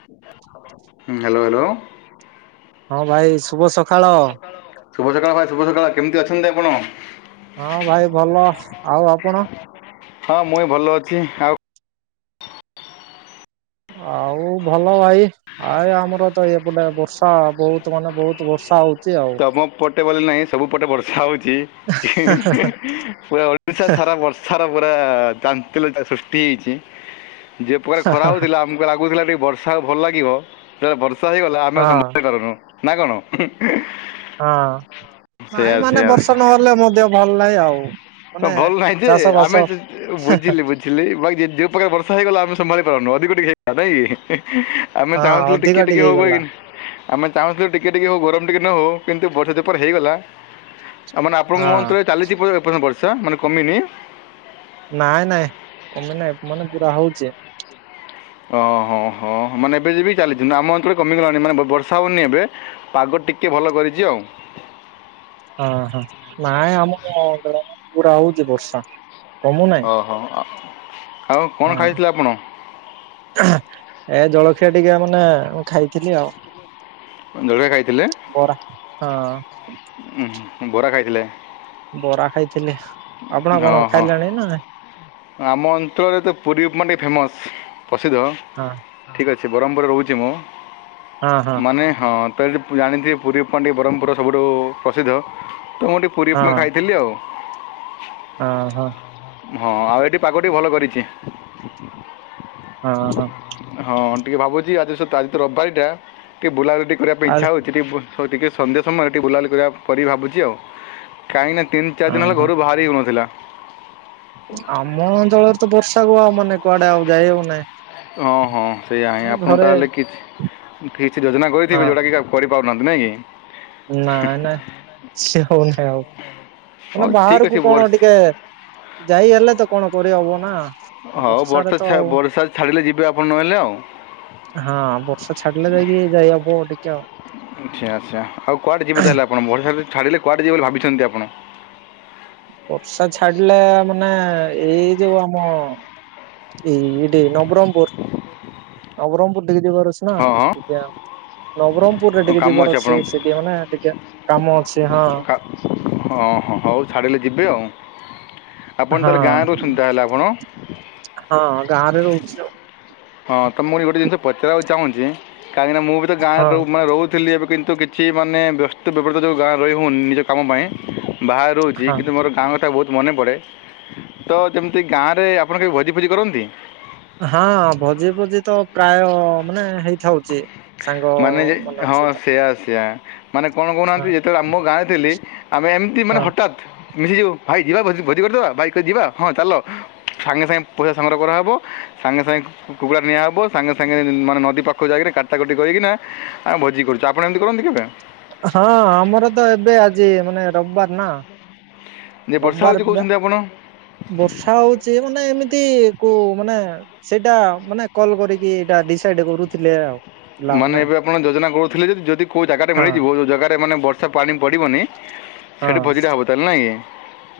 [unintelligible] ହୁଁ hello hello. ହଁ ଭାଇ ସ୍‌ ଶୁଭ ସକାଳ ଶୁଭ ସକାଳ ଭାଇ ଶୁଭ ସକାଳ କେମିତି ଅଛନ୍ତି ଆପଣ? ହଁ ଭାଇ ଭଲ ଆଉ ଆପଣ? ହଁ ମୁଇ ବି ଭଲ ଅଛି ଆଉ ଆଉ ଭଲ ଭାଇ। ଆ ଏ ଆମର ତ ଇଏ ବଟେ ବର୍ଷା ବହୁତ ମାନେ ବହୁତ ବର୍ଷା ହଉଛି। ଆଉ। ତମ ପଟେ ବୋଲି ନାହିଁ ସବୁ ପଟେ ବର୍ଷା ହଉଛି। ପୁରା ଓଡିଶା ସାରା ବର୍ଷ ସାର ପୁରା ଚାନ୍ତିଲ୍ୟ ସୃଷ୍ଟି ହେଇଛି ଯେଉ ପ୍ରକାର ଖରା ହେଉଥିଲା ଆମ ମତେ ଲାଗୁଥିଲା ଟିକେ ବର୍ଷା ଭଲ ଲାଗିବ ସେେବେଳେ ବର୍ଷା ହେଇଗଲା ଆମେ ହଁ ସମ୍ଭ କରନୁ ନା କଣ? ହଁ ସେୟା ଭାଇ ମାନେ ସେୟା ବର୍ଷା ନହେଲେ ମଧ୍ୟ ଭଲ ନାହିଁ ଆଉ। ହ ମାନେ ଭଲ ନାହିଁ ଯେ ଚାଷ ବାସ ଆମେ ବୁଝିଲି ବୁଝି ଥିଲ ବା ଯୋଉ ପ୍ରକାର ବର୍ଷ ହେଇଗଲା ଆମେ ସମ୍ଭାଳି ପାରୁନୁ ଅଧିକ ଟିକେ ହେଇଗଲା ନାଇଁ। ଆମେ ହଁ ଚାହୁଁଥିଲୁ ଅଧିକ ଟିକେ ଟିକେ ହବ ହେଇ ହେଇଗଲା କି। ଆମେ ଚାହୁଁଥିଲେୁ ଟିକିେ ଟିକିଏ ହେଉ ଗରମ ଟିକେ ନ ହେଉ କିନ୍ତୁ ବର୍ଷ ଚପର ହେଇଗଲା ଆଉାନେ ଆପଣଙ୍କ ହଁ ମନ୍ତେ ଚାଲିଚିଏ ପର୍ଯ୍ୟନ୍ତ ପର୍ଷ ମାନେ କମିନି? ନାଇଁ ନାଇଁ କମେ ନାଇଁ ମାନେ ପୁରା ହଉଛି। ଓହୋ ହଁ ମାନେ ଏବେ ଯ ବି ଚାଲିଛନ୍ତି ଆମ ଅଞ୍ଚଳରେ କମିଗଲାଣି ମାନେ ବର୍ଷା ହଉନି ଏବେ ପାଗ ଟିକେ ଭଲ କରିଚି ଆଉ। ହଁ ହଁ ନାଇଁ ଆମ ଗ୍ରାମ ପୁରା ହଉଛି ବର୍ଷା କମୁନାହି। ଓହ ଆଉ କଣ ଖାଇଥିଲେ ଆପଣ? ହେ ଜଳଖିଆ ଟିକେ ମାନେଁ ଖାଇଥିଲି ଆଉ। ଜଳଖିଆ ଖାଇଥିଲେ? ବୋରା ହଁ। ଉ ବରା ଖାଇଥିଲେ? ବରା ଖାଇଥିଲେ ଆପଣ ହଁ କଣ ହଁ ଖାଇଲେଣି ନାଇଁ। ଆମ ଅଞ୍ଚଳରେ ତ ପୁରୀ ମାନେ ଫେମସ୍ ପ୍ରସିଦ୍ଧ। ହଁ। ଠିକ୍ ଅଛି ବ୍ରହ୍ମପୁରରେ ରହୁଛି ମୁଁ ହଁ ହଁ ମାନେ ହଁ ତ ଯଦି ଜାଣିଥିବ ପୁରୀ ପାଣ୍ଡି ବ୍ରହ୍ମପୁର ସବୁଠୁ ପ୍ରସିଦ୍ଧ ତ ମୁଁ ଗୋଠି ପୁରୀ ଉପମା ହଁ। ଖାଇଥିଲି ଆଉ। ହଁ ହଁ। ହଁ ଆଉ ଏଠି ପାଗଟି ଭଲ କରିଛି। ହଁ ହଁ। ହଁ ଟିକିେ ଭାବୁଛି ଆଜି ସତ ଆଜି ତ ରବିବାରି ଟା ଟିକେ ବୁଲା ରୋଟି କରିବା ପାଇଁ ଆ ଇଚ୍ଛା ହଉଛି ଟିକେ ସଉ ଟିକେ ସନ୍ଧ୍ୟା ସମୟରେ ଟିକି ବୁଲାବଲି କରିବା ପରେରି ବି ଭାବୁଛି ଆଉ କାହିଁକିନା ତିନି ଚାରି ହଁ ଦିନ ହେ ହଁ ଘରୁ ବାହାରି ହେଉନଥିଲା ଆମ ଅଞ୍ଚଳରେ ତ ବର୍ଷା କୁ ଆଉ ମାନେ କୁଆଡେ ଆଉ ଯାଇ ହଉନହିଁ। ହଁ ହଁ ସେଇୟା ହିଁ ଆପଣ ତାହେଲେ କିଛି୍ ଫିକ୍ସ ଯୋଜନା ହଁ କରିଥିବେ ଯେଉଁଟାକିଆ କରି ପାରୁନାହାନ୍ତି। ନାଇଁ କି? ନାଇଁ ନାଇଁ ସେ ହୋଉନି ଆଉ। ହଉ ମାନେ ଠିକ୍ ଅଛି ବାହାରକୁ କଣ ବର୍ଷ ଟିକିଏ ଯାଇ ହେଲେ ତ କଣ କରିହବ ନା? ହଉ ବର୍ଷାରେ ବର୍ଷା ତ ଛା ଆଉ ବର୍ଷା ଛାଡ଼ିଲେ ଯିବେ ଆପଣ ନହେଲେ ଆଉ। ହଁ ବର୍ଷା ଛାଡିଲେ ଯାଇକି ଯାଇ ହବ ଦେଖିଆଉ। ଆଛା ଆଛା ଆଉକୁଆଡ଼େ ଯିବେ ତାହେଲେ ଆପଣ। ବର୍ଷାଯଦି ଛାଡ଼ିଲେ କୁଆଡ଼େ ଯିବେ ବୋଲି ଭାବିଛନ୍ତି ଆପଣ। ବର୍ଷା ଛାଡିଲା ମାନେ ଏଇ ଯୋଉ ଆମ ଏଇ ଏଇଠି ନବରଙ୍ଗପୁର। ନବରଙ୍ଗପୁର ଟିକିଏ ଯିବାର ଅଛି। ନାଆଁ ହଁ ଦିବ୍ୟା। ନବରଙ୍ଗପୁରରେ ହଁ ଟିକିଏ କାମ ଯିବାର ଆପଣ ଅଛି। ସେଦିଅନା ଟିକିଏ କାମ ଅଛି। ହଁ। କା- ହଁ ହଁ ହଉ ଛାଡ଼ିଲେ ଯିବେ ଆଉ। ଆପଣ ହଁ ତାହେଲେ ଗାଁରୁ ଅଛନ୍ତି ତାହେଲେ ଆପଣ? ହଁ ଗାଁ ରେ ରହୁଚି ଆଉ। ହଁ ତମକୁ ମୁଁ ଗୋଟେ ଜିନିଷ ପଚାରିବାକୁ ଚାହୁଁଚି କାହିଁକିନା ମୁଁ ବି ତ ଗାଁରେ ହଁ ମାନେ ରହୁ ଥିଲି। ଏବେ କିନ୍ତୁ କିଛି ମାନେ ବ୍ୟସ୍ତ ବିବ୍ରତ ଯୋଉ ଗାଁରେ ରହିହୋଉନି ନିଜ କାମ ପାଇଁ ବାହା ରହୁଚି। ହଁ କିନ୍ତୁ ମୋର ଗାଁ କଥା ବହୁତ୍ ମନେ ପଡ଼େ। ତ ତେମିତି ଗାଁ ରେ ଆପଣ କେବେ ଭୋଜି ଫୋଜି କରନ୍ତି? ହଁ ଭୋଜି ଫୋଜି ତ ପ୍ରାୟ ମାନେ ହେଇଥାଉଚି। ମାନେ ଯେ ହଁ ସେଇଆ ସେଇଆା ମାନେ କଣ ହଁ କହୁନାହାନ୍ତି ଯେତେବେଳେ ଆମ ଗାଁରେ ଥିଲି ଆମେ ଏମ୍ ମାନେ ହଁ ହଠାତ୍ ମିଶିଯିବ ଭାଇ ଯିବା ଭୋଜି କରିଦବା ଭାଇ ଯିବା ହଁ ଚାଲ। ସାଙ୍ଗେ ସାଙ୍ଗେ ପଇସା ସଂଗ୍ରହ କରାହବ। ସାଙ୍ଗେ ସାଙ୍ଗେ କୁକୁଡା ନିଆ ହବ ସାଙ୍ଗେ ସାଙ୍ଗେ ମାନେ ନଦୀ ପାଖକୁ ଯାଇକିନା କାଟା କଟି କରିକି ନା ଆ ଭୋଜି କରୁଚୁ। ଆପଣ ଏମିତି କରନ୍ତି କେବେ? ହଁ ଆମର ତ ଏବେ ଆଜି ମାନେ ରବିବାର ନା। ଯେ ବର୍ଷା ହେଉଛି ରବିବାରପୁରା। କହୁଛନ୍ତି ଆପଣ ବର୍ଷା ହୋଉଚି ମାନେ ଏମିତି କୋଉ ମାନେ ସେଇଟା ମାନେ କଲ କରିକି ଏଇଟା ଡିସାଇଡ କରୁଥିଲେ ଆଉ। ପିଲାମାନେ ମାନେ ଏବେ ଆପଣ ଯୋଜନା କରୁଥିଲେ ଯେ ଯଦି ଜାଗାରେ ହଁ ମିଳିଯିବ ଉ ଜାଗାରେ ମାନେ ବ ର୍ଷା ପାଣି ପଡ଼ିବନି। ହଁ ସେଇଠି ଭୋଜିଟା ହେବ ତାହେଲେ ନା ଆଜ୍ଞା?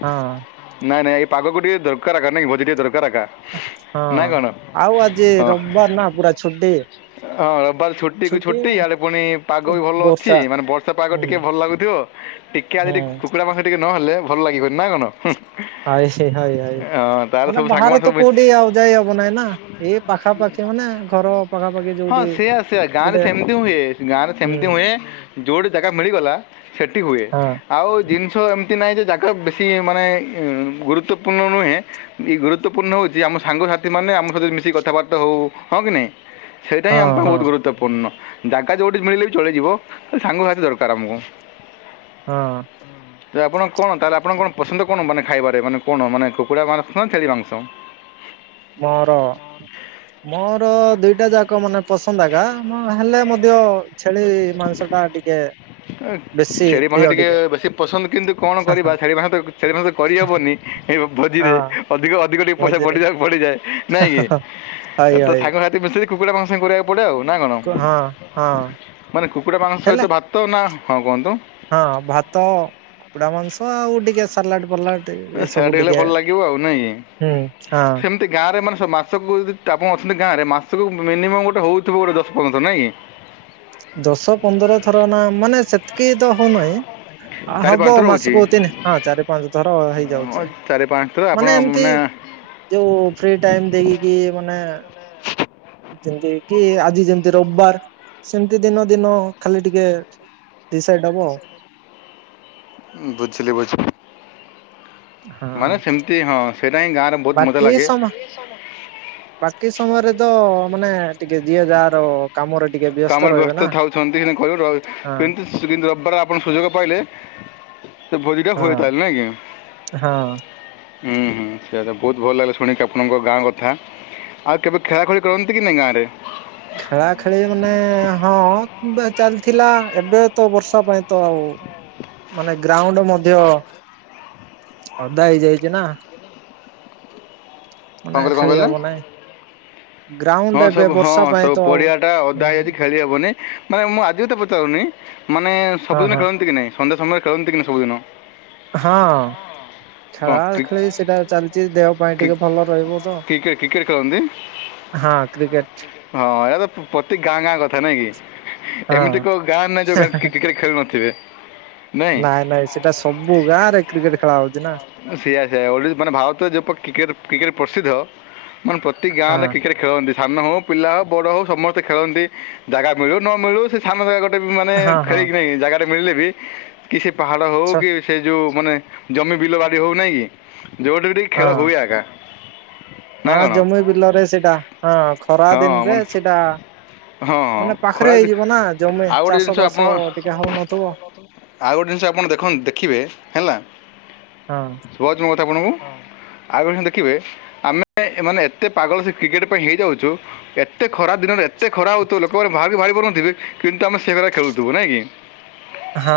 ହଁ ନାଇଁ ନାଇଁ ଏଇ ପାଗକୁ ଟିକିଏ ଦରକାର ଅକା। ନାଇଁ ଭୋଜି ଟେ ଦରକାର ଅକା। ହଁ ଆଉ ଆଜି ରବିବାର ନା ପୁରା ଛୁଟି। ହଁ ହଁ ରବିବାର ଛୁଟ ଛୁଟି କୁ ଛୁଟି ଇଆଡେ ପୁଣି ପାଗ ବି ଭଲ ଅଛି। ବର୍ଷା ମାନେ ବର୍ଷା ପାଗ ହୁଁ ଟିକିଏ ଭଲ ଲାଗୁଥିବ। ଟିକିଏ ହୁଁ ଆଜି କୁକୁଡ଼ା ମା ଟିକିଏ ନ ହେଲେ ଭଲ ଲାଗିବନି ନା କଣ? ହୁଁ- ହାଏ ସେ ହାଏ ହାଏ ହଁ ତାହେଲେ ମାନେ ସବୁ ବାହାରେ ସାଙ୍ଗମାନେ ସବୁ ତ ମିଶି କୋଉଠି ଆଉ ଯାଇ ହବ ନାଇଁ ନା। ଏଇ ପାଖାପାଖି ମାନେ ଘର ପାଖାପାଖି ଯୋଉ ସେଇଆ ସେଇଆ ଗାଁ ରେ ସେମିତି ହୁଁଏ। ଗାଁ ରେ ହୁଁ ସେମିତି ହୁଁଏ ଯୋଉଠି ଜାଗା ମିଳିଗଲା ସେଟି ହୁଏ। ହଁ ଆଉ ଜିନିଷ ଏମିତି ନାହିଁ ଯେ ଜାଗା ବେଶୀ ମାନେ ଏ ଗୁରୁତ୍ୱପୂର୍ଣ୍ଣ ନୁହେଁ। ଏଇ ଗୁରୁତ୍ୱପୂର୍ଣ୍ଣ ହୋଉଚି ଆମ ସାଙ୍ଗସାଥିମାନେ ଆମରଯୋଉ ମିଶିକି କଥାବାର୍ତ୍ତା ହୋଉ। ହଁ କି ନାଇଁ? ହେଇଟା ହଁ ହିଁଆମ୍ ହଁ ଗୁରୁପୂର୍ଣ ଜାଗା ଯୋଉଠି ମିଳିଲେ ବି ଚଳିଯିବ। ସାଙ୍ଗସାଥି ଦରକାର ଆମକୁ। ହଁ। ହୁଁ [inaudible] ଆପଣ କଣ ତାହେଲେ ଆପଣ କଣ ପସନ୍ଦ କଣ ମାନେ ଖାଇବାରେ ମାନେ କଣ? ମାନେ କକୁଡ଼ ମାଂସ ନା ଛେଳି ମାଂସ? ମୋର ମୋର ଦୁଇଟା ଯାକ ମାନେ ପସନ୍ଦ ଆଗା ହେଲେ ମଧ୍ୟ ଛେଳି ମାଂସଟା ଟିକିଏ ଛେଳି [unintelligible] ଟିକେ ବେଶୀ ପସନ୍ଦ କିନ୍ତୁ କଣ ହଁ କରିବା ହଁ ଛେଳି ମାହନ୍ତ ଛେଳି ମାଉସତ କରିହେବନି। ଏବେ ହଁ ଭୋଜିରେ ମଝିରେ ହଁ ହଁ ହଇ ହଇ [unintelligible] ପଡେ ଆଉ ନାକଣ କୁ- ହଁ ହଁ ମାନେ କୁକୁଡା ମାଂସ ହେଲେ ସହିତ ଭାତନା ହଁ କୁହନ୍ତୁ। ହଁ ଭାତ କୁକୁଡା ମାଂସ ଆଉ ଟିକେ ସାଲଟ ଫାଲଟ। ଏ ସେଟା ଏସବୁ ହେଲେ ଟିକେ ଭଲ ହୁଁ ହଁ। ଏଠି ଗାଁରେ ମାନେ ମାସକୁ ଯଦି ଆପଣ ଅଛନ୍ତି ଗାଁରେ ମାସକୁ ମିନିମମ ଗୋଟେ ହଉଥିବ ଗୋଟେ ଦଶ ପନ୍ଦର ନାଇଁ କି? ଦଶ ପନ୍ଦର ଥରନା ମାନେ ସେତିକିତ ହଉନାଇଁ। ଆ ଚାରି ହବ ପାଞ୍ଚ ଥର ହେଉଛି ମାସକୁ ତିନି ହଁ ଚାରି ପାଞ୍ଚ ଥର ହ ହେଇ ଯାଉଚେ ଚାରି ପାଞ୍ଚ ଥର ଆପଣ ମାନେ ଏମିତି ଯୋଉ ଫ୍ରି ଟାଇମ ଦେଖିକି ମାନେ ଯେମିତି କି ଆଜି ଯେମିତି ରବିବାର ସେମିତି ଦିନ ଦିନ ଖାଲି ଟିକିଏ। ଦିସାଇଟ ହବ। ବୁଝିଲି ବୁଝିଲି ହଁ ମାନେ ସେମିତି ହଁ ସେଇଟା ହିଁ ଗାଁରେ ବହୁତ ମଜା ବାକି ଲାଗେ। ସମ ବାକି ସମୟରେତ ମାନେ ଟିକେ ଯିଏ ଯାହାର କାମରେ ଟିକିଏ କାମରେ ବ୍ୟସ୍ତ ଥାଉଛନ୍ତି ହେଲେ କହିବ ହଁ କିନ୍ତୁ। ସେ ଦିନି ରବିବାର ଆପଣ ସୁଯଗ ପାଇଲେ ସେ ଭୋଜିଟା ହଁ [unintelligible] ନାଁ କି। ହଁ ହୁଁ ହୁଁ ସେଇଆତ ବହୁତ ଭଲ ଲାଗିଲା ଶୁଣିକି ଆପଣଙ୍କ ଗାଁ କଥା। ଆଉ କେବେ ଖେଳା ଖେଳି କରନ୍ତି କି ନାଇଁ ଗାଁ ରେ ଖେଳା ଖେଳି ମାନେ ହଁ ଚାଲିଥିଲା ଏବେତ ବର୍ଷା ପାଇଁତ ଆଉ ମାନେ ଗ୍ରାଉଣ୍ଡ ମଧ୍ୟ ଓଦା ହେଇଯାଇଚିନା। କ'ଣ ମାନେ କହିଲେ କ'ଣ ଖେଳି କହିଲେ ହବ ନାଇଁ ହଁ ଗ୍ରାଉଣ୍ଡ ଏବେ ସବୁ ହଁ ବର୍ଷା ପାଇଁ ସବୁ ତ ଆଉ ପରଡିିଆଟା ହୁଁ ଓଦା ହେଇଯାଇଚି। ଖେଳି ହେବନି ମାନେ ମୁଁ ଆଜି କଥା ପଚାରୁନି ମାନେ ହଁ ସବୁଦିନେ ହଁ ଖେଳନ୍ତିକି ନାଇଁ। ସଣ୍ଡେ ସମୟରେ ଖେଳନ୍ତିକି ସବୁଦିନ। ହଁ କ'ଣ ଖେଳା କ୍ରି- ଖେଳି ସେଟା ଚାଲିଚି ଦେହ ଦେହ ପାଇଁ କ୍ରି- ଟିକେ ଭଲ ରହିବତ କ୍ରିକେଟ୍ କ୍ରିକେଟ୍ ଖେଳନ୍ତି ହଁ କ୍ରିକେଟ୍ ହଁ ଏ ତ ପ୍ରତି ଗାଁ ଗାଁ କଥା ନାଁକି। ଏମିତି ହଁ କୋଉ ଗାଁ ନାଇଁ ଯୋଉ ଗାଁରେ କ୍ରିକେଟ ଖେଳୁ ନଥିବେ ନାଇଁ। ସେଇଟା ସବୁ ଗାଁରେ କ୍ରିକେଟ ଖେଳା ହଉଚିନା। ସେଇଆ ସେଇଆ ମାନେ ଭାରତରେ ଯେହେତୁ କ୍ରିକେଟ ପ୍ରସିଦ୍ଧ ମାନେ ପ୍ରତି ହଁ ଗାଁରେ କ୍ରିକେଟ। ଖେଳନ୍ତି ସାନ ହଉ ପିଲା ହଉ ବଡ ହଉ ସମସ୍ତେ ଖେଳନ୍ତି ଜାଗା ମିଳୁ ନମିଳୁ। ସାନ ଜାଗା ଗୋଟେ ମାନେ ହଁ ହଁ ଖେଳିକିନାହିଁ ଜାଗାଟା ମିଳିଲେବି କି ସେ ପାହାଡ଼ ଛ ହଉକି ସେଯୋଉ ମାନେ ଜମି ବିଲ ବାଡି ହଉ ନାହିଁ କି ଯଉଠି ହଁ ଖେଳ ହୁଏ ଜାଗା ହଁ ଜମି ବିଲରେ ସେଇଟା ହଁ ଖରା ହଁ ଦିନରେ ମାନେ ସେଇଟା ହଁ ହଁ ମାନେ ପାଖରେ ଖରା ହେଇଯିନାମ ଜମି ଆଉ ଗୋଟେ ଚାଷ ଜିନିଷ ଆପଣ ବାସ ଟିକିଏ ହଉନଥିବ। ଆଉ ଗୋଟେ ଜିନିଷ ଆପଣ ଦେଖନ୍ତୁ ଦେଖିବେ ହେଲା ହଁ। ବଜ ମୋର କଥା ଆପଣଙ୍କୁ ଆଉଗସ ଦେଖିବେ ଆମେ ମାନେ ଏତେ ପାଗଳଯେ କ୍ରିକେଟ ପାଇଁ ହେଇଯାଉଛୁ ଏତେ ଖରା ଦିନରେ ଏତେ ଖରା ହଉଥିବ ଲୋକମାନେ ବାହାବି ବାହାରି ପାରୁନଥିବେ! କିନ୍ତୁ ଆମେ ସେ ଭଳିଆ ଖେଳୁଥିବୁ ନାଇଁ କି? ହଁ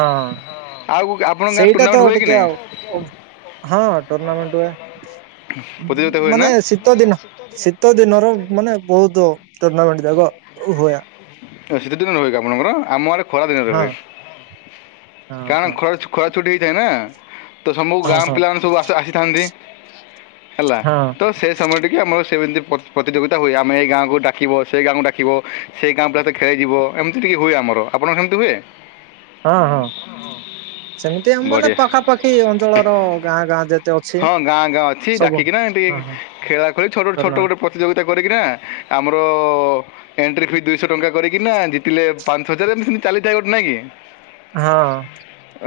ଆଉ ଅ ଆପଣଙ୍କ ଗାଁ ସେଇଟା ତ ଟୁର୍ଣ୍ଣାମେଣ୍ଟ ହୁଏ କି ଟିକେ ନାହିଁ ଆଉ ଅବ ହଁ ଟୁର୍ନାମେଣ୍ଟ ହୁଏ! ପ୍ରତିଯୋଗିତା ହୁଏ ନା ମାନେ ସ ଶୀତ ଦିନ ଶୀତ ଦିନର ମାନେ ବହୁତ ଟୁର୍ଣ୍ଣାମେଣ୍ଟ ଯାକ ହୁଏ! ସିତ ଦିନ ରହେ ଆପଣଙ୍କର ଆମ ଆଡେ ଖରା ଦିନରେ ହଁ ରହେ! ହଁ କାରଣ ହଁ ଖରାରେ ଖରା ଛୁଟି ହେଇଥାଏନା ତ ସବୁ ହଁ ଗାଁ ହଁ ପିଲାମାନେ ସବୁ ଆସିଥାନ୍ତି। ହେଲା ହଁ ତ ସେ ସମୟ ଟିକେ ଆମର ସେମିତି ପତ ପ୍ରତିଯୋଗିତା ହୁଏ! ଆମେ ଏଗାଁକୁ ଡକିବ ସେ ଗାଁକୁ ଡାକିବ! ସେ ଗାଁକୁ ଟିକେ ଖେଳିଯିବ, ଏମିତି ଟିକି ହୁଏ ଆମର ଆପଣର ସେମିତି ହୁଏ! ହଁ ହଁ ସେଇଁତି ଆମ ମାନେ ବଢ଼ିଆ ପାଖାପାଖି ଅଞ୍ଚଳର ଗାଁ ଗାଁ ଯେ ହଁ ଗାଁ ଗାଁ ଅଛି ଡାକିକିନା ଏମତି ହଁ ହଁ ଖେଳା ଖେଳି ଛୋଟ ଛୋଟ ଟୁର୍ଣ୍ଣାମେଣ୍ଟ ଗୋଟେ ପ୍ରତିଯୋଗିତା କରିକିନା ଆମର ଏଣ୍ଟ୍ରି ଫି ଦୁଇଶ ଟଙ୍କା କରିକିନା ଜିତିଲେ ମ୍ପାସ ହଜାରେ ଏମିତି ସେମତି ଚାଲିଥାଏ ଗୋଟେ ନାଇଁକି? ହାଁଅ!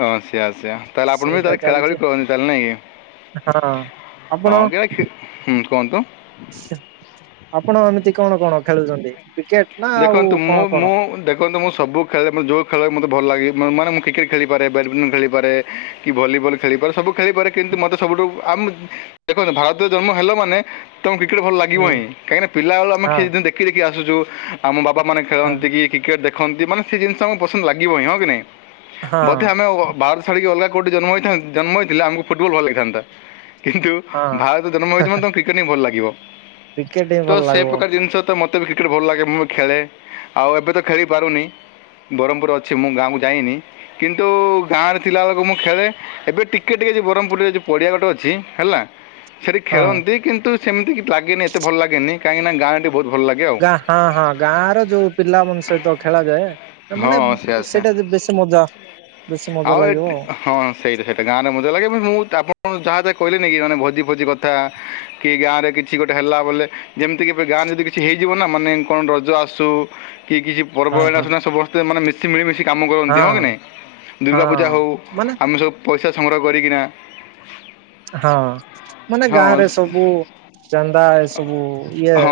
ଅଁ ସେୟା ସେୟା ତାହେଲେ ଆପଣ ବି ତାହଲେ ଖେଳା ଚାଲିଛି ଖେଳି କରନ୍ତି ତାହେଲେ ନାଇଁକି? ହଁ ହଁ ଗିଆ ଖି ହଁ କଣତ। ସିଟ ଆପଣ ଏମିତି କଣ କଣ ଖେଳୁଚନ୍ତି କ୍ରିକେଟ? ନା ଆଉ ଦେଖନ୍ତୁ କଣ ମୁଁ କଣ ମୁଁ ଦେଖ ଦେଖନ୍ତୁ ମୁଁ ସବୁ ଖେଳେ ଯୋଉ ଖେଳ ମୋତେ ଭଲ ଲାଗେ ମାନେ ମୁଁ କ୍ରିକେଟ ଖେଳିପାରେ, ବ୍ୟାଡ଼ମିଣ୍ଟନ୍ ଖେଳିପାରେ। କି ଭଲିବଲ ଖେଳିପାରେ ସବୁ ଖେଳିପାରେ, କିନ୍ତୁ ମତେ ସବୁଠୁ ଆମ ଦେଖନ୍ତୁ ଭାରତରେ ଜନ୍ମ ହେଲା ମାନେ ତମକୁ କ୍ରିକେଟ୍ ଭଲ ଲାଗିବ ହୁଁ ହିଁ, କାହିଁକିନା ପିଲାବେଳୁ ଆମେ ଖି ହଁ ଦେଖିଦେଖି ଆସୁଚୁ! ଆମ ବାବା ମାନ ହଁ ଖେଳନ୍ତିକି କ୍ରିକେଟ ଦେଖନ୍ତି, ମାନେ ସେ ଜିନିଷ ଆମକୁ ପସନ୍ଦ ଲାଗିବ ହିଁ ନାଇଁ? ହଁ ବଧେ ଆମେ ଭାରତ ଛାଡିକି ଅଲଗା କୋଉଠି ଜନ୍ମଥାନ୍ତୁ ଜନ୍ମ ହୋଇଥିଲେ ଆମକୁ ଫୁଟବଲ ଭଲ ଲାଗିଥାନ୍ତା। ଦେଖନ୍ତୁ ହଁ ଭାରତରେ ଜନ୍ମ ହେଇଚ ମାନେ କ୍ରିକେଟ୍ ହିଁ ଭଲ ଲାଗିବ! କ୍ରିକେଟ ହିଁ ତ ଭଲ ସେ ଲାଗିବ ପ୍ରକାର ଜିନିଷ ତ ମତେବି କ୍ରିକେଟ୍ ଭଲ ଲାଗେ ମୁଁ ଖେଳେ, ଆଉ ଏବେ ତ ଖେଳିପାରୁନି! ବରଂପୁର ଅଛି ମୁଁ ଗାଁକୁ ଯାଇନି, କିନ୍ତୁ ଗାଁରେ ଥିଲାବେଳକୁ ମୁଁ ଖେଳେ! ଏବେ ଟିକେ ଟିକେ ବରଂପୁରରେ ଯୋଉ ପଡିଆ ଘଟ ଅଛି ହେଲା! ସେଠି ହଁ ଖେଳନ୍ତି କିନ୍ତୁ ସେମିତି କିଚି ଲାଗେନି ଏତେ ଭଲ ଲାଗେନି, କାହିଁକିନା ଗାଁଟି ବହୁତ ଭଲ ଲାଗେ ଆଉ! ହାଁ ହାଁ ଗାଁ ର ଯୋଉ ପିଲା ମନସ ଙ୍କ ସହିତ ଖେଳାଯାଏ ହଁ ମାନେ ସେଇଆ ସେଇଆ ସେଇଟା ବେଶୀ ମଜା ବେଶୀ ମଜା ଆଉ ଲାଗିବ। ଏଠି ହଁ ସେଇଟା ସେଇଟା ଗାଁରେ ମଜା ଲାଗେ ମୁଁ ତାପରେ ଯାହା କହିଲେନି ନେଇକି ଯାଏ ଭୋଜି ଫୋଜି କଥା କି ଗାଁ ରେ କିଛି ଗୋଟେ ହେଲା ବୋଲେ ଯେମିତିକ ଏବେ ଗାଁରେ ଯଦି କିଚି ହେଇଯିବନା ମାନେ କଣ ରଜ ଆସୁ କି କିଚି ହଁ ପର୍ବଏଇନା ହଁ। ସିନା ସବସ୍ତ ଏମାନେ ମିଶି ମିଳିମିଶି କାମ କରନ୍ତି, ହଁ କି ନାଇ ଦୁର୍ଗା ପୂଜା ହଁ ହଉ ମାନେ ଆମେ ସବୁ ପଇସା ସଂଗ୍ରହ କରିକିନା ହାଁ ମାନେ ହଁ ଗାଁ ରେ ସବୁ ଚାନ୍ଦା ଏ ସବୁ ଇଏ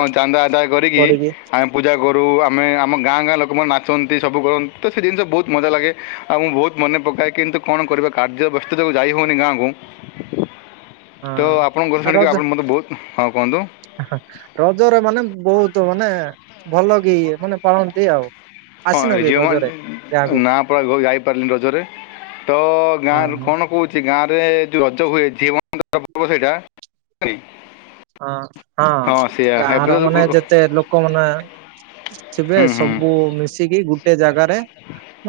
ଆଦାୟ କରିକି ଆଏମେ ପୂଜା କରୁ ଆମେ ଆମ ଗାଁ ଗାଁ ଲୋକମାନେ ନାଚନ୍ତି ସବୁ କରନ୍ତି, ତ ସେ ଜିନିଷ ବହୁତ ମଜା ଲାଗେ। ଆଉ ମୁଁ ବହୁତ ମନେ ପକାଏ କିନ୍ତୁ କଣ କରିବା କାର୍ଯ୍ୟ ବ୍ୟସ୍ତରେ ଯାଇ ହଉନି ଗାଁକୁ। ତ ହଁ ଆପଣଙ୍କର ଶୁଣିକି ଆପଣ ମୋତେ ବହୁତ ହଁ କୁହନ୍ତୁ? ଆହା ରଜରେ ମାନେ ବହୁତ ମାନେ ଭଲକି ମାନେ ପାଳନ୍ତି ଆଉ। ହଁ ଆସିନ କି ରଜରେ ଝିଅମନ ଗାଁକୁ? ନାଁପା ଗ ଯାଇପାରିଲିନି ରଜରେ ତ ହଁ ଗାଁରୁ ହଁ। କଣ କହୁଚି ଗାଁ ରେ ଯଉ ରଜ ହୁଏ ଝିଅ ମାନଙ୍କର ପର୍ବ ସେଇଟା ହଉଚି! ହଁ ହଁ ଏବେ ଗାଁର ତ ମାନେ ହୁଁ ଯେତେ ଲୋକମନେ ଥିବେ ହୁଁ ସବୁ ମିଶିକି ଗୁଟେ ଜାଗାରେ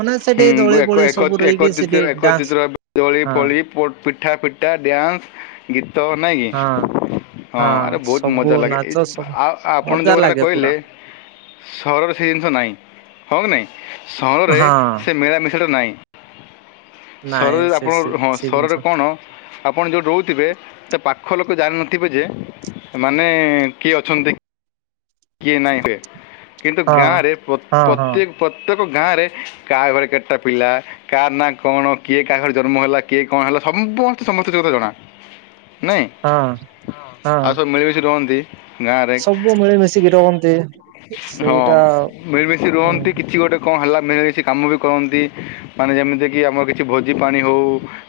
ମାନେ ସେଠି ହୁଁ ଦଳି ବୋଳି ସବୁ ରହିକି ସେଠି ଡାନ୍ସ ଜଳି ହଁ ଫଳି ପ ପିଠା ପିଠା ଡ୍ୟାନ୍ସ ଗୀତ ନା କି? ହଁ ହଁ ଆରେ ବହୁତ ସବୁ ମଜା ଲାଗେ ଏ ନାଚ ସବୁ ଆଉ ଆପଣ ମଜା ଯୋଉ କଥାଟା ଲାଗେ ପୁରା କହିଲେ। ସହରରେ ସେ ଜିନିଷ ନାହିଁ ହଁ କି ନାହିଁ ସହରରେ ହଁ ସେ ମିଳାମିଶାଟା ନାହିଁ। ସରରେ ନାଇଁ ସେ ଆପଣ ସେ ହଁ ସେ ସରରେ ଜିନିଷ କଣ ଆପଣ ଯେଉଁଥି ରହୁଥିବେ ତା ପାଖ ଲୋକ ଜାଣିନଥିବେ ଯେ ମାନେ କିଏ ଅଛନ୍ତି। କିଏ ନାହିଁରେ କିନ୍ତୁ ହଁ ଗାଁରେ ପ୍ର ହଁ ହଁ ପ୍ରତ୍ୟେକ ପ୍ରତ୍ୟେକ ଗାଁରେ କାହା ଘରେ କେତେଟା ପିଲା କା ନା କଣ କିଏ କାହା ଘରେ ଜନ୍ମ ହେଲା କିଏ କଣ ହେଲା ସମସ୍ତେ ସମସ୍ତେ କଥା ଜଣା। ନାଇଁ ହଁ ଆଉ ହଁ ସବୁ ମିଳିମିଶି ରୁହନ୍ତି। ଗାଁରେ ସବୁ ମିଳି ମିଶିକି ରଖନ୍ତି। ହଁ ମିଳିମିଶି ହୁଁ ରୁହନ୍ତି କିଛି ଗୋଟେ କଣ ହେଲା ମିଳିମିଶି କାମ ବି କରନ୍ତି ମାନେ ଯେମିତିକି ଆମର କିଛି ଭୋଜି ପାଣି ହେଉ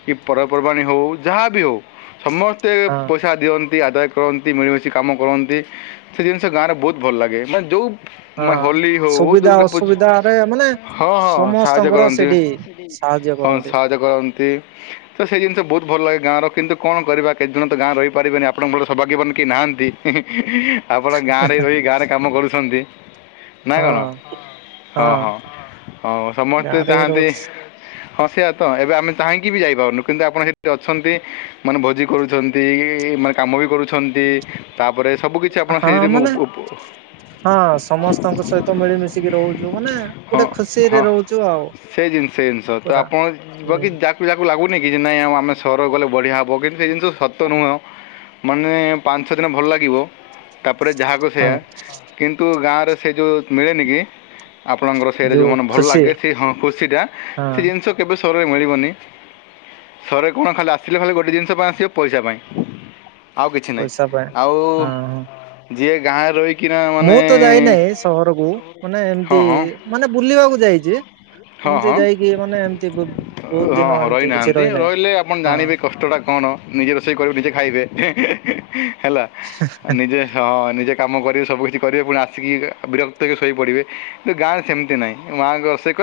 କି ପର୍ବପର୍ବାଣି ହଉ ଯାହା ବିି ହଉ ସମସ୍ତେ ହଁ ପଇ ଇଛା ଦିଅନ୍ତି ଆଦାୟ କରନ୍ତି ମିଳିମିଶି କାମ କରନ୍ତି। ସେ ଗାଁ ରେ ବହୁତ ଭଲ ଲାଗେ ମାନେ ହଁ ଯୋଉ ହୋଲି ହଉ ସୁବିଧା ଦୁର୍ଗା ପୂଜା ଅସୁବିଧାରେ ମାନେ ହଁ ହଁ ସାହାଯ୍ୟ ସମସ୍ତଙ୍କର କରନ୍ତି ସେଠି ସାହାଯ୍ୟ ହଁ କରନ୍ତି ସାହାଯ୍ୟ କରନ୍ତି। ତ ସେଇ ଜିନିଷ ବହୁତ ଭଲ ଲାଗେ ଗାଁର କିନ୍ତୁ କଣ କରିବା କେତଦିନ ତ ଗାଁ ରହିପାରିବେନି ଆପଣ ଭଲର ସୌଭାଗ୍ୟବାନ କି ନାହାନ୍ତି। ଆପଣ ଗାଁରେ ରହି ଗାଁରେ କାମ କରୁଛନ୍ତି। [unintelligible] ନାଆଁ ହଁ କଣ ହଁ ହଁ ହଉ ସମସ୍ତେ ଗାଁରେ ହିଁ ଚାହାନ୍ତି ରହୁଛି ହଁ ସେଇଆ ତ ଏବେ ଆମେ ଚାହିଁକି ବି ଯାଇପାରୁନୁ କିନ୍ତୁ ଆପଣ ସେଠି ଅଛନ୍ତି ମାନେ ଭୋଜି କରୁଛନ୍ତି। ତିହି ମାନେ କାମ ବି କରୁଛନ୍ତି ତା ପରେ ସବୁ କିିଛି ଆପଣ ହଁ ସେଇରେ ମୁଁ ମାନେ [unintelligible] ହଁ ସମସ୍ତଙ୍କ ସହିତ ମିଳିମିଶିକି ରହୁଛୁ ମାନେ ହଁ ଗୋଟେ ଖୁସି ହଁ ରେ ରହୁଛୁ ଆଉ। ସେ ଜିନିଷ ସେ ଜିନିଷ ତ ପୁରା। ଆପଣ ଯିବ ହୁଁ, କି ଯା ପିଲାକୁ ଲାଗୁନି କି ଯେ ନାଇଁ ଆଉ ଆମେ ସହର ଗଲେ ବଢିଆ ହେବ କିନ୍ତୁ ସେ ଜିନିଷ ସତ ନୁହେଁ। ମାନେ ପାଞ୍ଚ ଛଅ ଦିନ ଭଲ ଲାଗିବ। ତାପରେ ଯାହାକୁ ହଁ ସେଆ କିନ୍ତୁ ଗାଁରେ ସେ ଯେଉଁ ମିଳେନି କି ଆପଣଙ୍କର ସେଇଟା ଯୋଉ ଯେଉଁ ମନ ଭଲ ଖୁସି ଲାଗେ ସେ ହଁ ଖୁସିଟା ହଁ ସେ ଜିନିଷ କେବେ ସରରେ ମିଳିବନି। ସରେ କଣ ଖାଲି ଆସିଲେ ଖାଲି ଗୋଟେ ଜିନିଷ ପାଇଁ ଆସିବ ପଇସା ପାଇଁ। ଆଉ କିଛି ପଇସା ପାଇଁ ନାହିଁ ଆଉ ହଁ ହଁ ଯିଏ ଗାଁରେ ରହିକି ମୁଁ ତ ଯାଇନାହିଁ ସହରକୁ ମାନେ ହଁ ଏମତି ହଁ ମାନେ ବୁଲିବାକୁ ଯାଇଛି। ହଁ ଏମିତି ହଁ ଯାଇକି ମାନେ ଏମତି ବୁ- ବହୁତ ହଁ ଦିନ ହଁ ଏମତି କିଛି ରହିନାହାନ୍ତି ରହିନାହିଁ ରହିଲେ ଆପଣ ହଁ। ଜାଣିବେ କଷ୍ଟଟା କଣ। ନିଜେ ରୋଷେଇ କରିବେ ନିଜେ ଖାଇବେ ହେଲା ନିଜେ [unintelligible] ହଁ ନିଜେ କାମ କରିବେ ସବୁକିଛି କରିବେ ପୁଣି ଆସିକି ବିରକ୍ତ ଶୋଇପଡ଼ିବେ କିନ୍ତୁ ଗାଁରେ ସେମିତି ନାହିଁ। ମାଙ୍କର ସେ